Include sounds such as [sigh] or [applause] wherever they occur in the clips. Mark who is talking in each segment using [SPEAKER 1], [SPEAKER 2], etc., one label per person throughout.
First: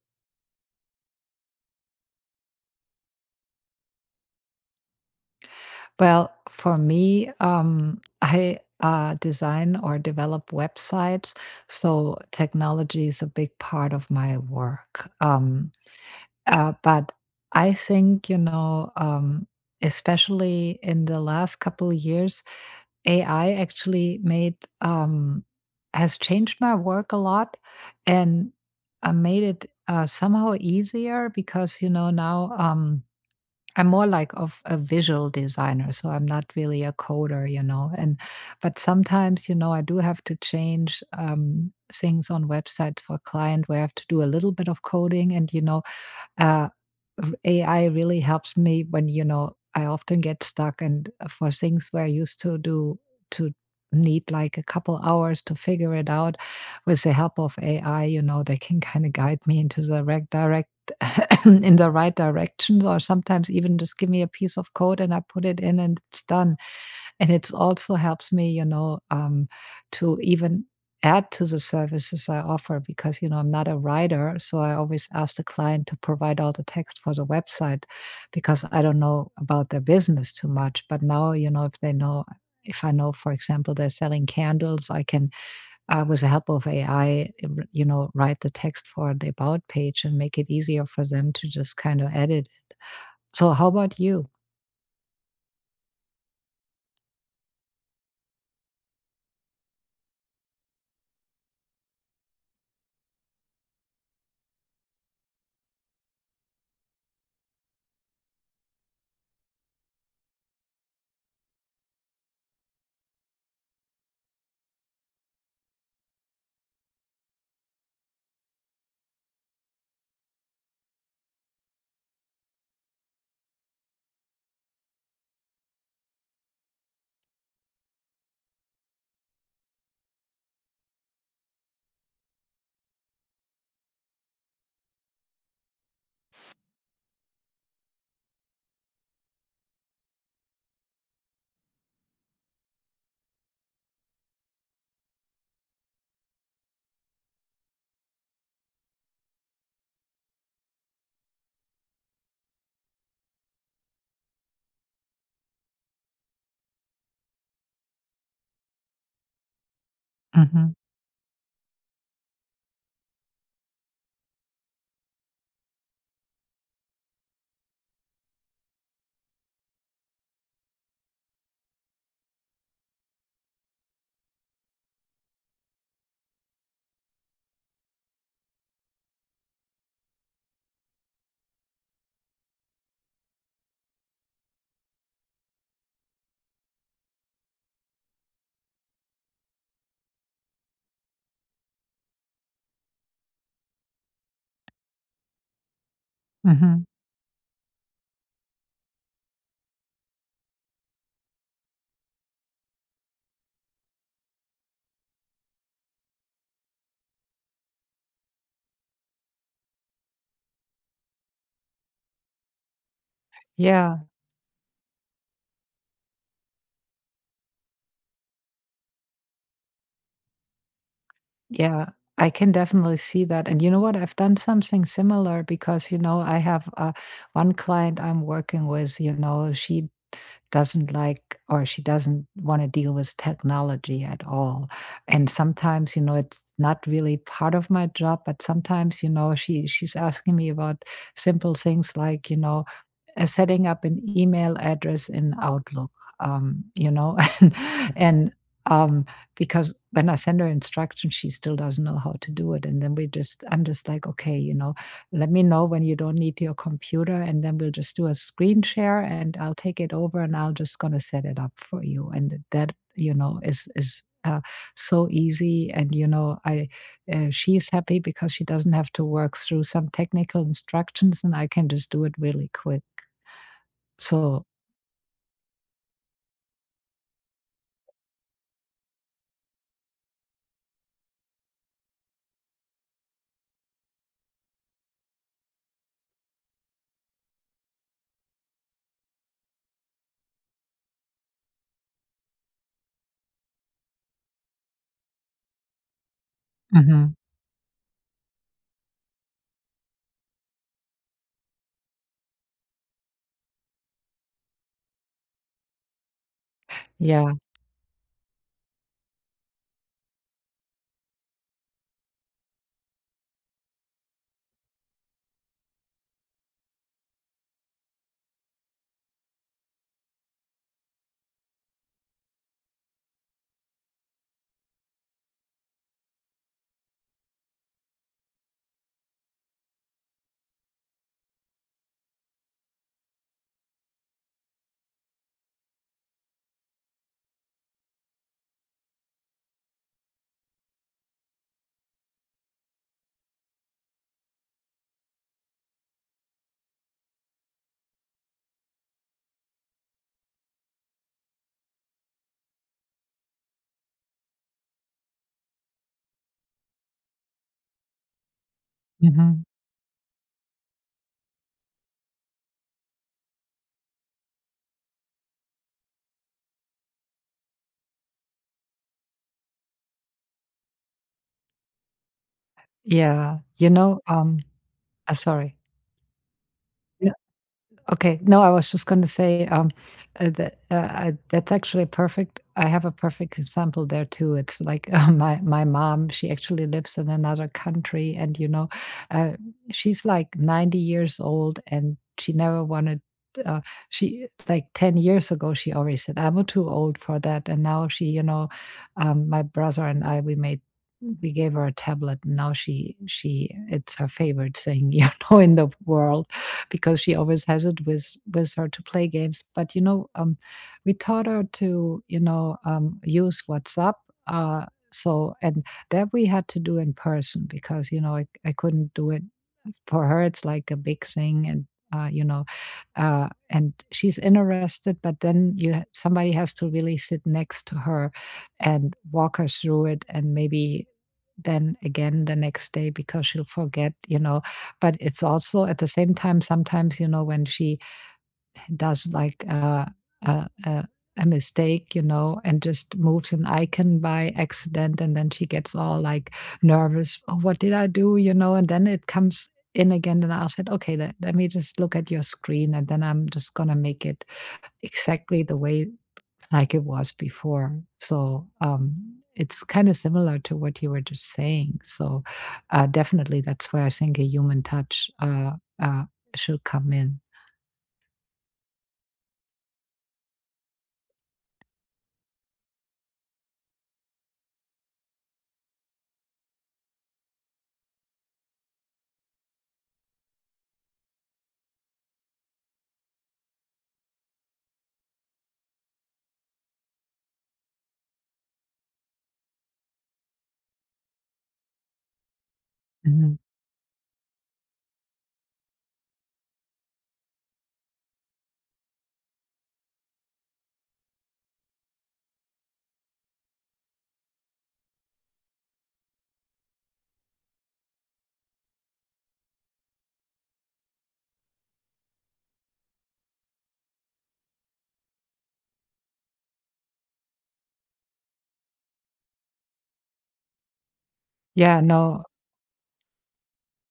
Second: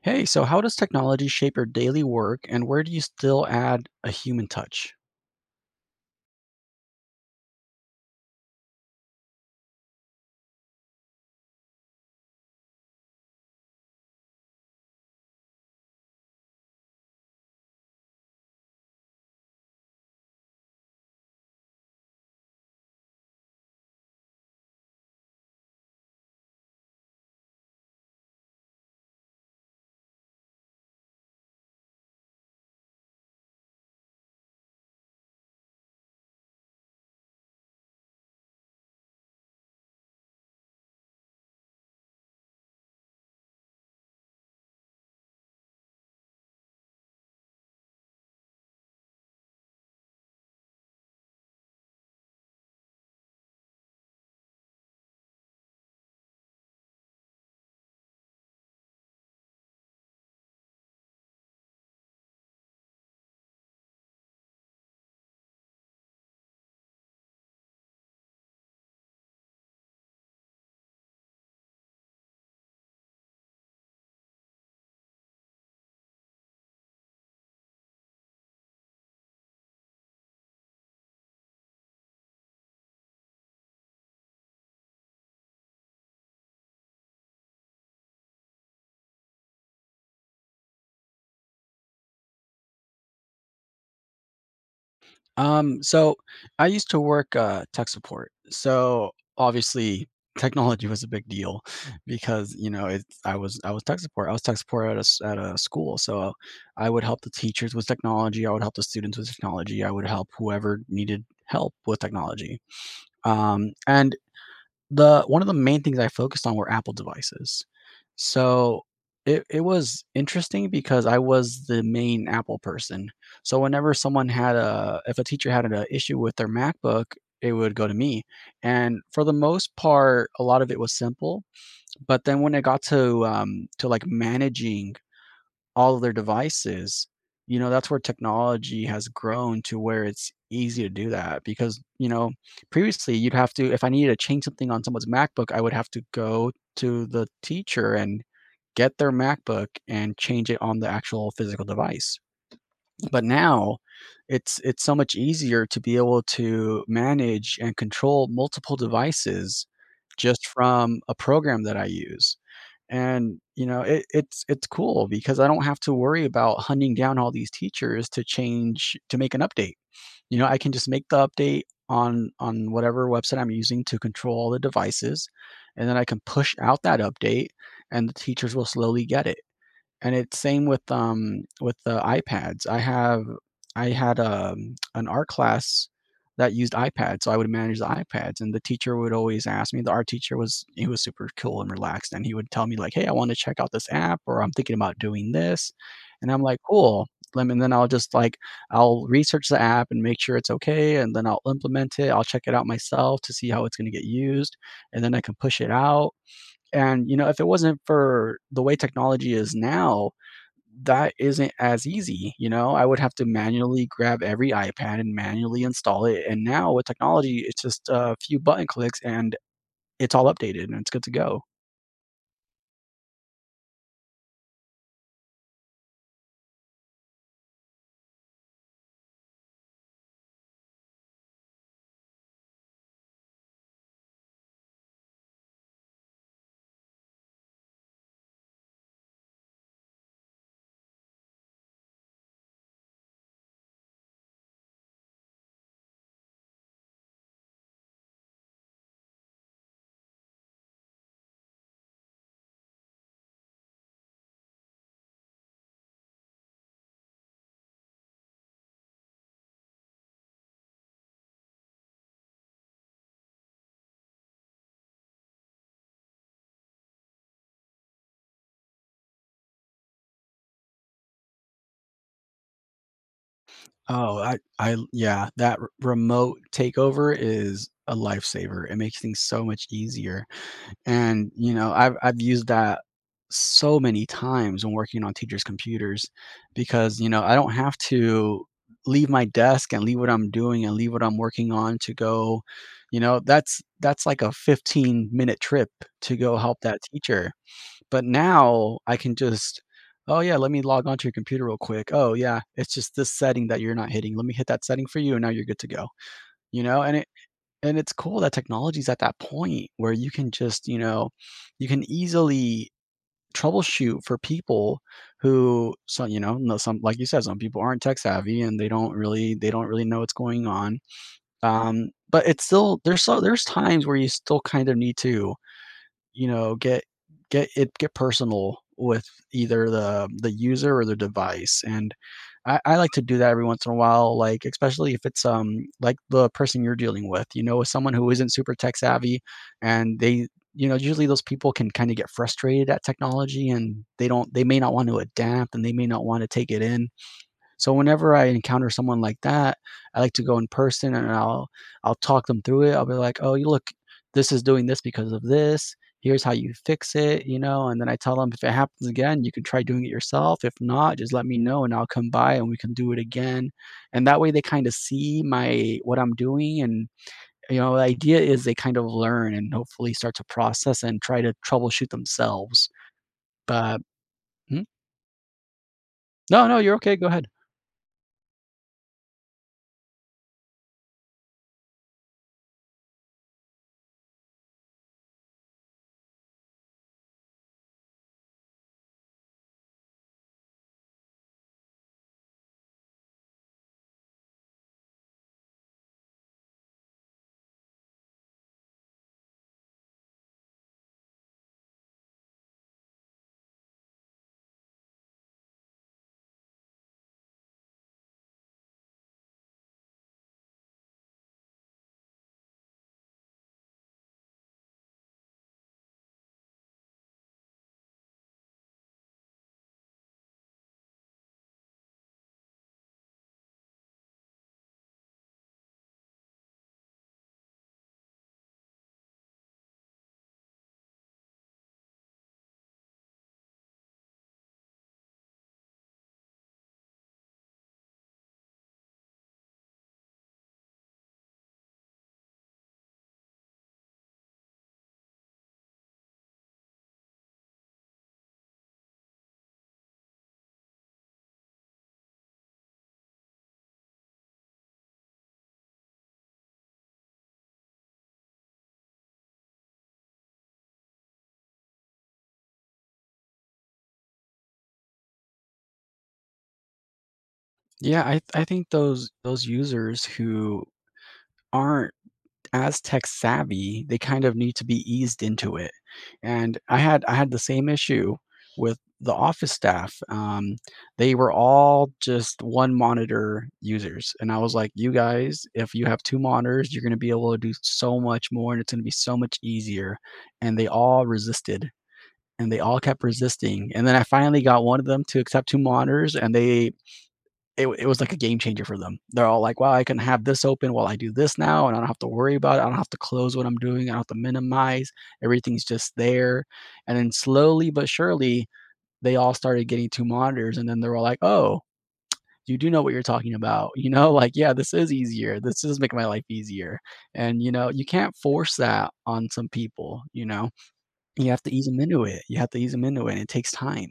[SPEAKER 1] Hey, so how does technology shape your daily work and where do you still add a human touch?
[SPEAKER 2] Well, for me, [laughs] I design or develop websites, so technology is a big part of my work. But I think, especially in the last couple of years, AI actually made um, has changed my work a lot, and made it somehow easier because you know now. I'm more like of a visual designer, so I'm not really a coder, you know. And but sometimes, you know, I do have to change things on websites for client where I have to do a little bit of coding, and uh, AI really helps me when, you know, I often get stuck and for things where I used to need like a couple hours to figure it out with the help of AI, you know, they can kind of guide me into the right direct [coughs] in the right directions, or sometimes even just give me a piece of code and I put it in and it's done. And it also helps me, you know, to even add to the services I offer because, you know, I'm not a writer. So I always ask the client to provide all the text for the website because I don't know about their business too much. But now, if I know, for example, they're selling candles, I can, with the help of AI, you know, write the text for the about page and make it easier for them to just kind of edit it. So, how about you?
[SPEAKER 1] So I used to work tech support. So obviously [laughs] technology was a big deal because, you know, I was tech support. I was tech support at a school. So I would help the teachers with technology. I would help the students with technology. I would help whoever needed help with technology. And The one of the main things I focused on were Apple devices. So, it was interesting because I was the main Apple person. So, whenever someone had a if a teacher had an issue with their MacBook, it would go to me, and for the most part, a lot of it was simple, but then when it got to, like, managing all of their devices. You know, that's where technology has grown to where it's easy to do that because, you know, previously you'd have to if I needed to change something on someone's MacBook, I would have to go to the teacher and get their MacBook and change it on the actual physical device. But now it's so much easier to be able to manage and control multiple devices just
[SPEAKER 2] Hmm.
[SPEAKER 1] from a program that I use. And, you know, it's cool because I don't have to worry about hunting down all these teachers to change to make an update. You know, I can just make the update on whatever website I'm using to control all the devices, and then I can push out that update and the teachers will slowly get it. And it's same with the iPads. I had an art class that used iPads, so I would manage the iPads, and the teacher would always ask me the art teacher was super cool and relaxed, and he would tell me like, "Hey, I wanna check out this app," or, "I'm thinking about doing this," and I'm like,
[SPEAKER 2] Hmm.
[SPEAKER 1] "Cool." Lemme and Then I'll just, like, I'll research the app and make sure it's okay, and then I'll implement it, I'll check it out myself to see how it's gonna get used, and then I can push it out, and, you know, if it wasn't for the way technology is now that isn't as easy, you know? I would have to manually
[SPEAKER 2] Yeah.
[SPEAKER 1] grab every iPad and manually install it, and now with technology, it's just a few button clicks and it's all updated and it's good to go.
[SPEAKER 2] Yeah, I can definitely see that. And you know what? I've done something similar because, you know, I have one client I'm working with, you know, she doesn't like or she doesn't want to deal with technology at all. And sometimes, you know, it's not really part of my job, but sometimes, you know, she's asking me about simple things like, you know, setting up an email address in Outlook. You know, [laughs] and um, because when I send her instructions, she still doesn't know how to do it. And then I'm just like, okay, you know, let me know when you don't need your computer and then we'll just do a screen share and I'll take it over and I'll just gonna set it up for you. And that, you know, is so easy. And you know, I she's happy because she doesn't have to work through some technical instructions and I can just do it really quick.
[SPEAKER 1] Oh, I
[SPEAKER 2] So,
[SPEAKER 1] I yeah, that r remote takeover is a lifesaver. It makes things so much easier. And, you know, I've used that so many times when working on teachers' computers because, you know, I don't have to leave my desk and leave what I'm doing and leave what I'm working on to go, you know, that's like a 15-minute trip to go help that
[SPEAKER 2] mhm.
[SPEAKER 1] teacher. But now I can just, "Oh, yeah, let me log onto your computer real quick. Oh, yeah, it's just this setting that you're not hitting. Let me hit that setting for you, and now you're good to go." You know,
[SPEAKER 2] Yeah,
[SPEAKER 1] and it's cool that technology's at that point where you can just, you know, you can easily troubleshoot for people who so, you know, no, some like you said, some people aren't tech savvy and they don't really know what's going on. But it's still there's times where you still kind of need to you know, get personal with either the user or the device. And I like to do that every once in a while, like especially if it's like the person you're dealing with, you know, with someone who isn't super tech savvy and they you know, usually those people can kind of get frustrated at technology and they may not want to adapt and they may not want to take it in so whenever I encounter someone like that, I like to go in person and I'll talk them through it. I'll be like, "Oh, you look, this is doing this because of this. Here's how you fix it," you know, and then I tell them, "If it happens again, you can
[SPEAKER 2] mhm.
[SPEAKER 1] try doing it yourself. If not, just let me know and I'll come by and we can do it again." And that way they kind of see my what I'm doing and you know, the idea is they kind of learn and hopefully start to process and try to troubleshoot themselves.
[SPEAKER 2] Yeah,
[SPEAKER 1] But— Mhm.
[SPEAKER 2] sorry.
[SPEAKER 1] No, no, you're okay. Go ahead.
[SPEAKER 2] Okay. No, I was just going to say that's actually perfect. I have a perfect example there too. It's like [laughs] my mom. She actually lives in another country, and you know, uh, she's like 90 years old, and she never wanted. Uh, she like 10 years ago she already said I'm too old for that, and now she you know my brother and I we gave her a tablet, and now she it's her favorite thing [laughs] you know in the world because she always has it with her to play games. But you know, we taught her to you know use WhatsApp. Uh, and that we had to do in person because you know I couldn't do it for her. It's like a big thing, and you know, and she's interested. But then somebody has to really sit next to her and walk her through it, and maybe then again the next day because she'll forget you know. But it's also at the same time sometimes you know when she does like a a mistake you know, and just moves an icon by accident, and then she gets all like nervous, oh, what did I do you know, and then it comes in again and I said okay, let me just look at your screen and then I'm just gonna make it exactly the way like it was before. So it's kind of similar to what you were just saying. So definitely, that's where I think a human touch uh, should come in.
[SPEAKER 1] Yeah, I think those users who aren't as tech savvy, they kind of need to be eased into it. And I had the same issue with the office staff. They were all just one monitor users, and I was like, "You guys, if you have two monitors, you're going to be able to do so much more, and it's going to be so much easier." And they all resisted. And they all kept
[SPEAKER 2] Mhm.
[SPEAKER 1] resisting. And then I finally got one of them to accept two monitors, and they it was like a game changer for them. They're all like, "Wow, I can have this open while I do this now, and I don't have to worry about it. I don't have to close what I'm doing. I don't have to minimize. Everything's just there." And then slowly but surely, they all started getting two monitors, and then they were like, "Oh, you do know what you're talking about." [laughs] You know, like, "Yeah, this is easier. This is making my life easier." And, you know, you can't force that on some people, you know? You have to ease them
[SPEAKER 2] Yeah,
[SPEAKER 1] into it.
[SPEAKER 2] no,
[SPEAKER 1] You have to ease them into it, and it takes time.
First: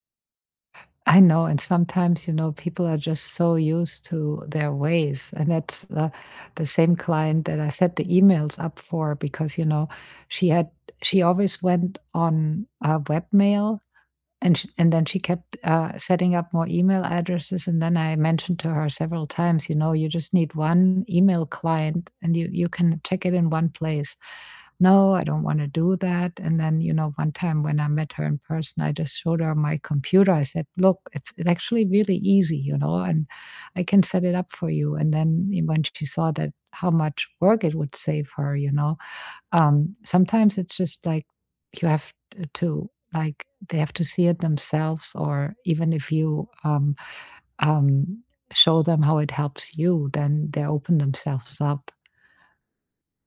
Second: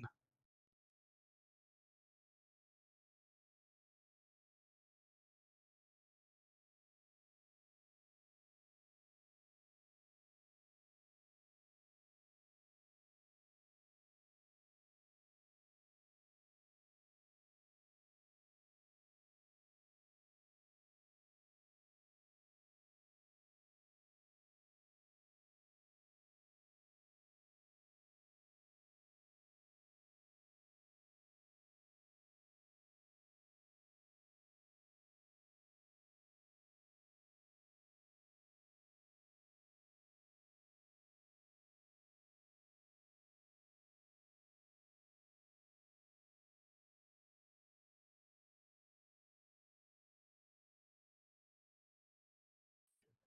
[SPEAKER 2] I know. And sometimes, you know, people are just so used to their ways. And that's the same client that I set the emails up for because, you know, she had, she always went on webmail. And sh and then she kept, setting up more email addresses, and then I mentioned to her several times, you know, "You just need 1 email client, and you can check it in one place." "No, I don't wanna do that." And then, you know, one time when I met her in person, I just showed her my computer. I said, "Look, it's actually really easy, you know, and I can set it up for you." And then, eh, when she saw that how much work it would save her, you know sometimes it's just like you have t to like, they have to see it themselves, or even if you, um, show them how it helps you, then they open themselves up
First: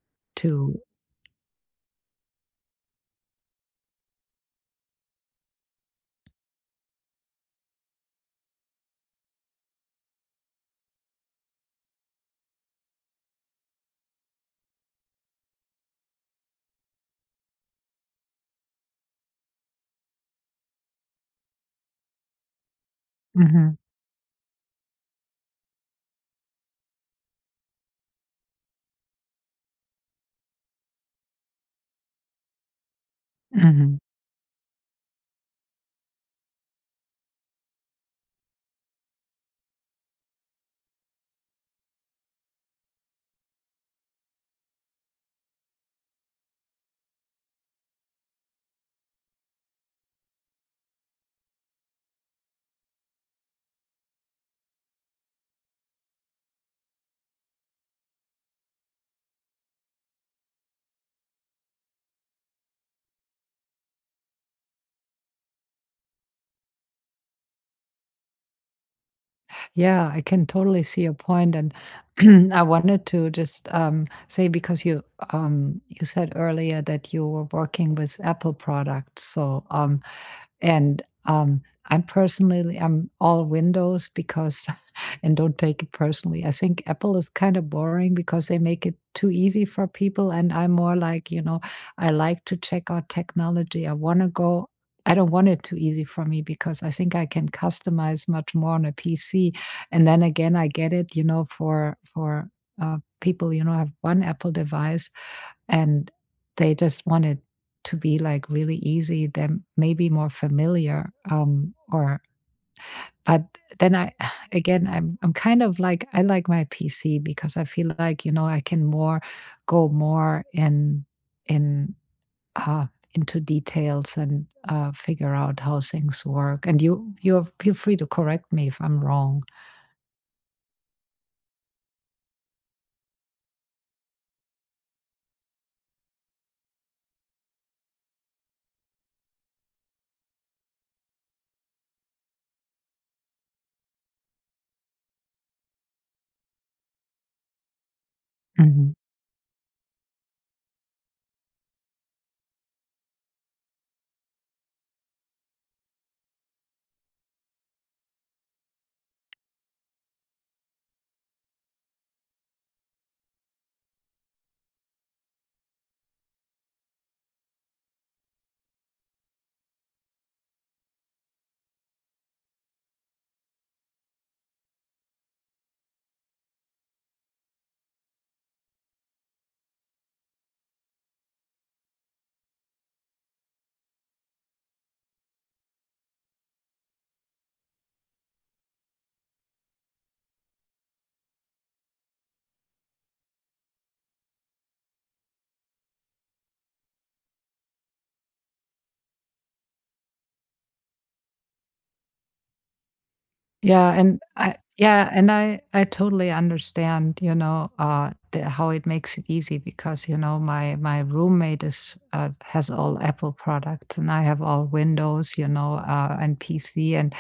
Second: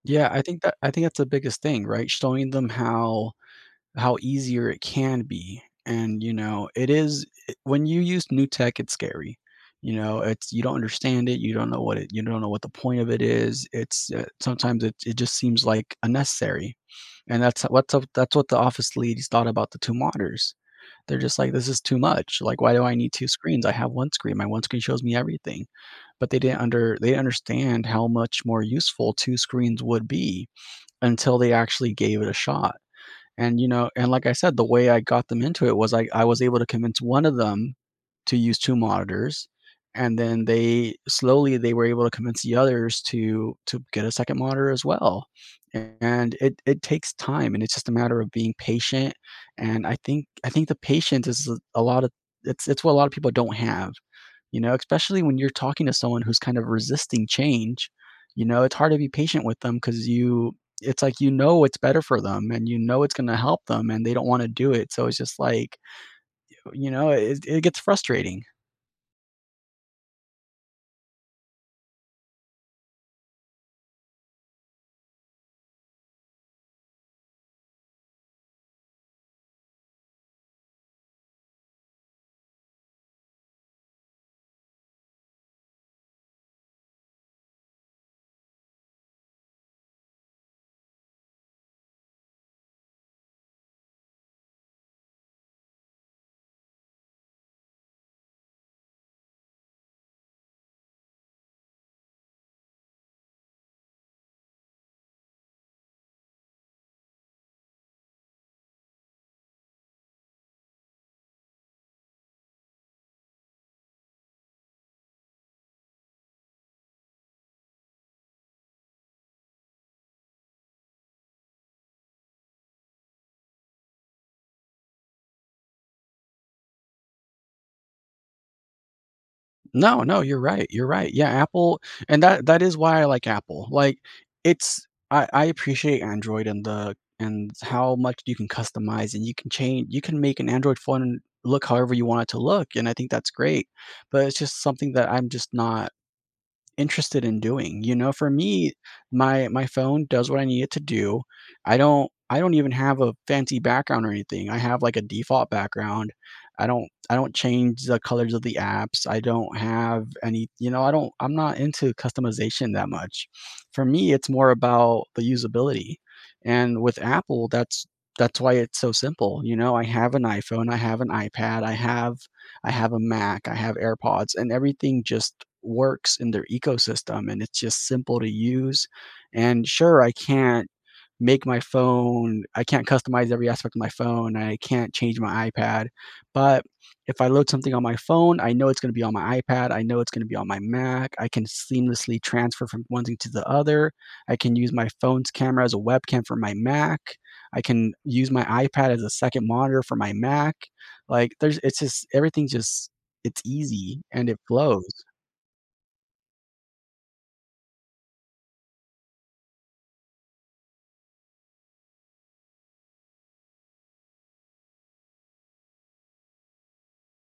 [SPEAKER 1] Yeah, I think that
[SPEAKER 2] to.
[SPEAKER 1] I think that's the biggest thing, right? Showing them how easier it can be. And, you know, it is it when you use new tech, it's scary. You know, it's you don't understand it, you don't know what it you don't know what the point of it is. It's sometimes it it just seems like unnecessary. And that's what the office leads thought about the two monitors. They're just like, "This is too much. Like, why do I need two screens? I
[SPEAKER 2] Mhm,
[SPEAKER 1] have one screen. My one screen shows me everything." But they didn't understand how much more useful two screens would be until they actually gave it a shot. And, you know,
[SPEAKER 2] mhm.
[SPEAKER 1] and like I said, the way I got them into it was I was able to convince one of them to use two monitors, and then they were able to convince the others to get a second monitor as well. And it takes time, and it's just a matter of being patient, and I think the patience is a lot of it's what a lot of people don't have. You know, especially when you're talking to someone who's kind of resisting change, you know, it's hard to be patient with them because you it's like you know it's better for them and you know it's going to help them and they don't want to do it. So it's just like, you know, it gets frustrating.
[SPEAKER 2] Yeah, I can totally see your point, and [clears throat] I wanted to just, say because you said earlier that you were working with Apple products, so, and, um, I'm personally I'm all Windows because and don't take it personally. I think Apple is kind of boring because they make it too easy for people. And I'm more like, you know, I like to check out technology. I want to go. I don't want it too easy for me because I think I can customize much more on a PC. And then again, I get it, you know, for people, you know, have one Apple device and they just want it to be like really easy. Then maybe more familiar or but then I [sighs] again I'm kind of like I like my PC because I feel like, you know, I can more go more in uh into details and figure out how things work. And you feel free to correct me if I'm wrong.
[SPEAKER 1] No, no, you're right, you're right. Yeah, Apple and that is why I like Apple. Like, it's I appreciate Android and the and how much you can customize and you can change you can make an Android phone look however you want it to look, and I think that's great. But it's just something that I'm just not interested in doing, you know? For me,
[SPEAKER 2] Mhm.
[SPEAKER 1] my phone does what I need it to do. I don't even have a fancy background or anything. I have like a default background. I don't change the colors of the apps. I don't have any, you know, I'm not into customization that much. For me, it's more about the usability. And with Apple, that's why it's so simple. You know, I have an iPhone, I have an iPad, I have a Mac, I have AirPods, and everything just works in their ecosystem and it's just simple to use. And sure, I can't make my phone, I can't customize every aspect of my phone, I can't change my iPad. But if I load something on my phone, I know it's going to be on my iPad, I know it's going to be on my Mac. I can seamlessly transfer from one thing to the other. I can use my phone's camera as a webcam for my Mac. I can use my iPad as a second monitor for my Mac. Like, there's it's just everything just it's easy and it flows.
[SPEAKER 2] Yeah, and I totally understand, you know, how it makes it easy because you know my roommate is has all Apple products and I have all Windows, you know, and PC, and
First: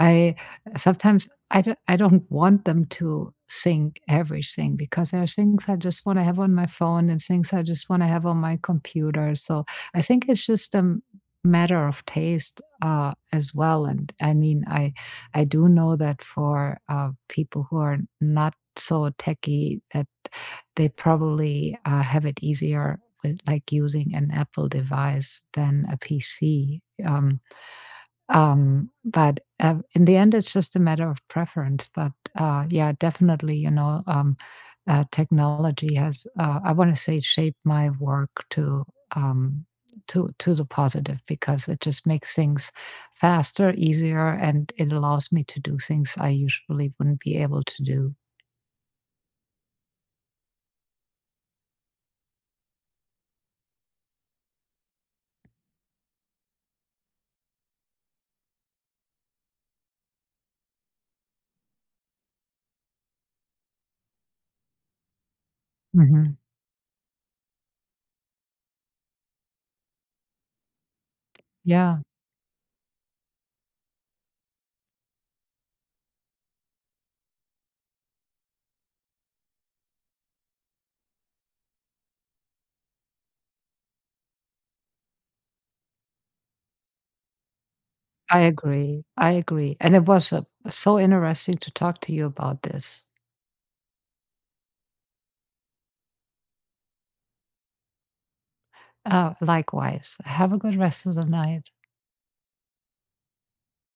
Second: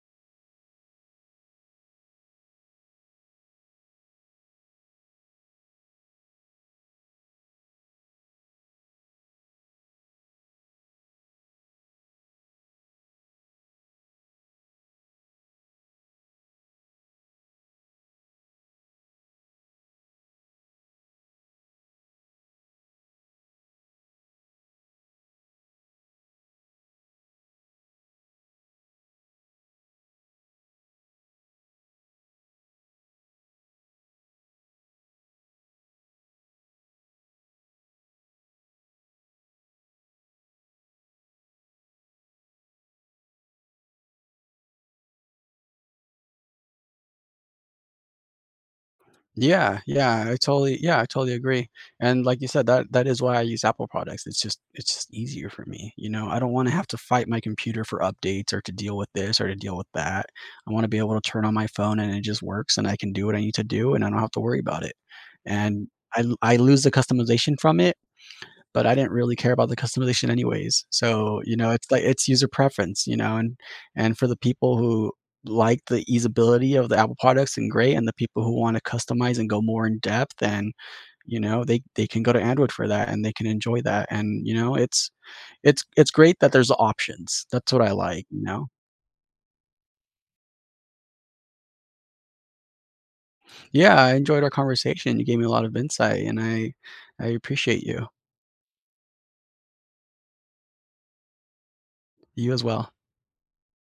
[SPEAKER 2] I sometimes I don't want them to sing everything because there are things I just wanna have on my phone and things I just wanna have on my computer, so I think it's just a m matter of taste, as well, and I mean, I do know that for, people who are not so techy that they probably, have it easier with, like, using an Apple device than a PC, in the end, it's just a matter of preference, but, yeah, definitely, you know, technology has, I wanna say shaped my work to, um, to the positive because it just makes things faster, easier, and it allows me to do things I usually wouldn't be able to do.
[SPEAKER 1] Yeah, yeah, I totally agree, and like you said, that is why I use Apple products. It's just easier for me, you know? I don't wanna have to fight my computer for updates or to deal with this or to deal with that. I wanna be able to turn on my phone and it just works and I can do what I need to do and I don't have to worry about it, and I l
[SPEAKER 2] Mhm.
[SPEAKER 1] I lose the customization from it but I didn't really care about the customization anyways. So, you know, it's
[SPEAKER 2] Yeah,
[SPEAKER 1] like it's user preference, you know, and for the people who like the easeability of the Apple products and great, and the people who want to customize and go more in depth and, you know, they can go to Android for that and they can enjoy that. And, you know, it's great that there's options. That's what I like, you know.
[SPEAKER 2] I agree, and it was, so interesting to talk to you about this.
[SPEAKER 1] Yeah, I enjoyed our conversation. You gave me a lot of insight and I appreciate you.
[SPEAKER 2] Likewise. Have a good rest of the night.
[SPEAKER 1] You as well.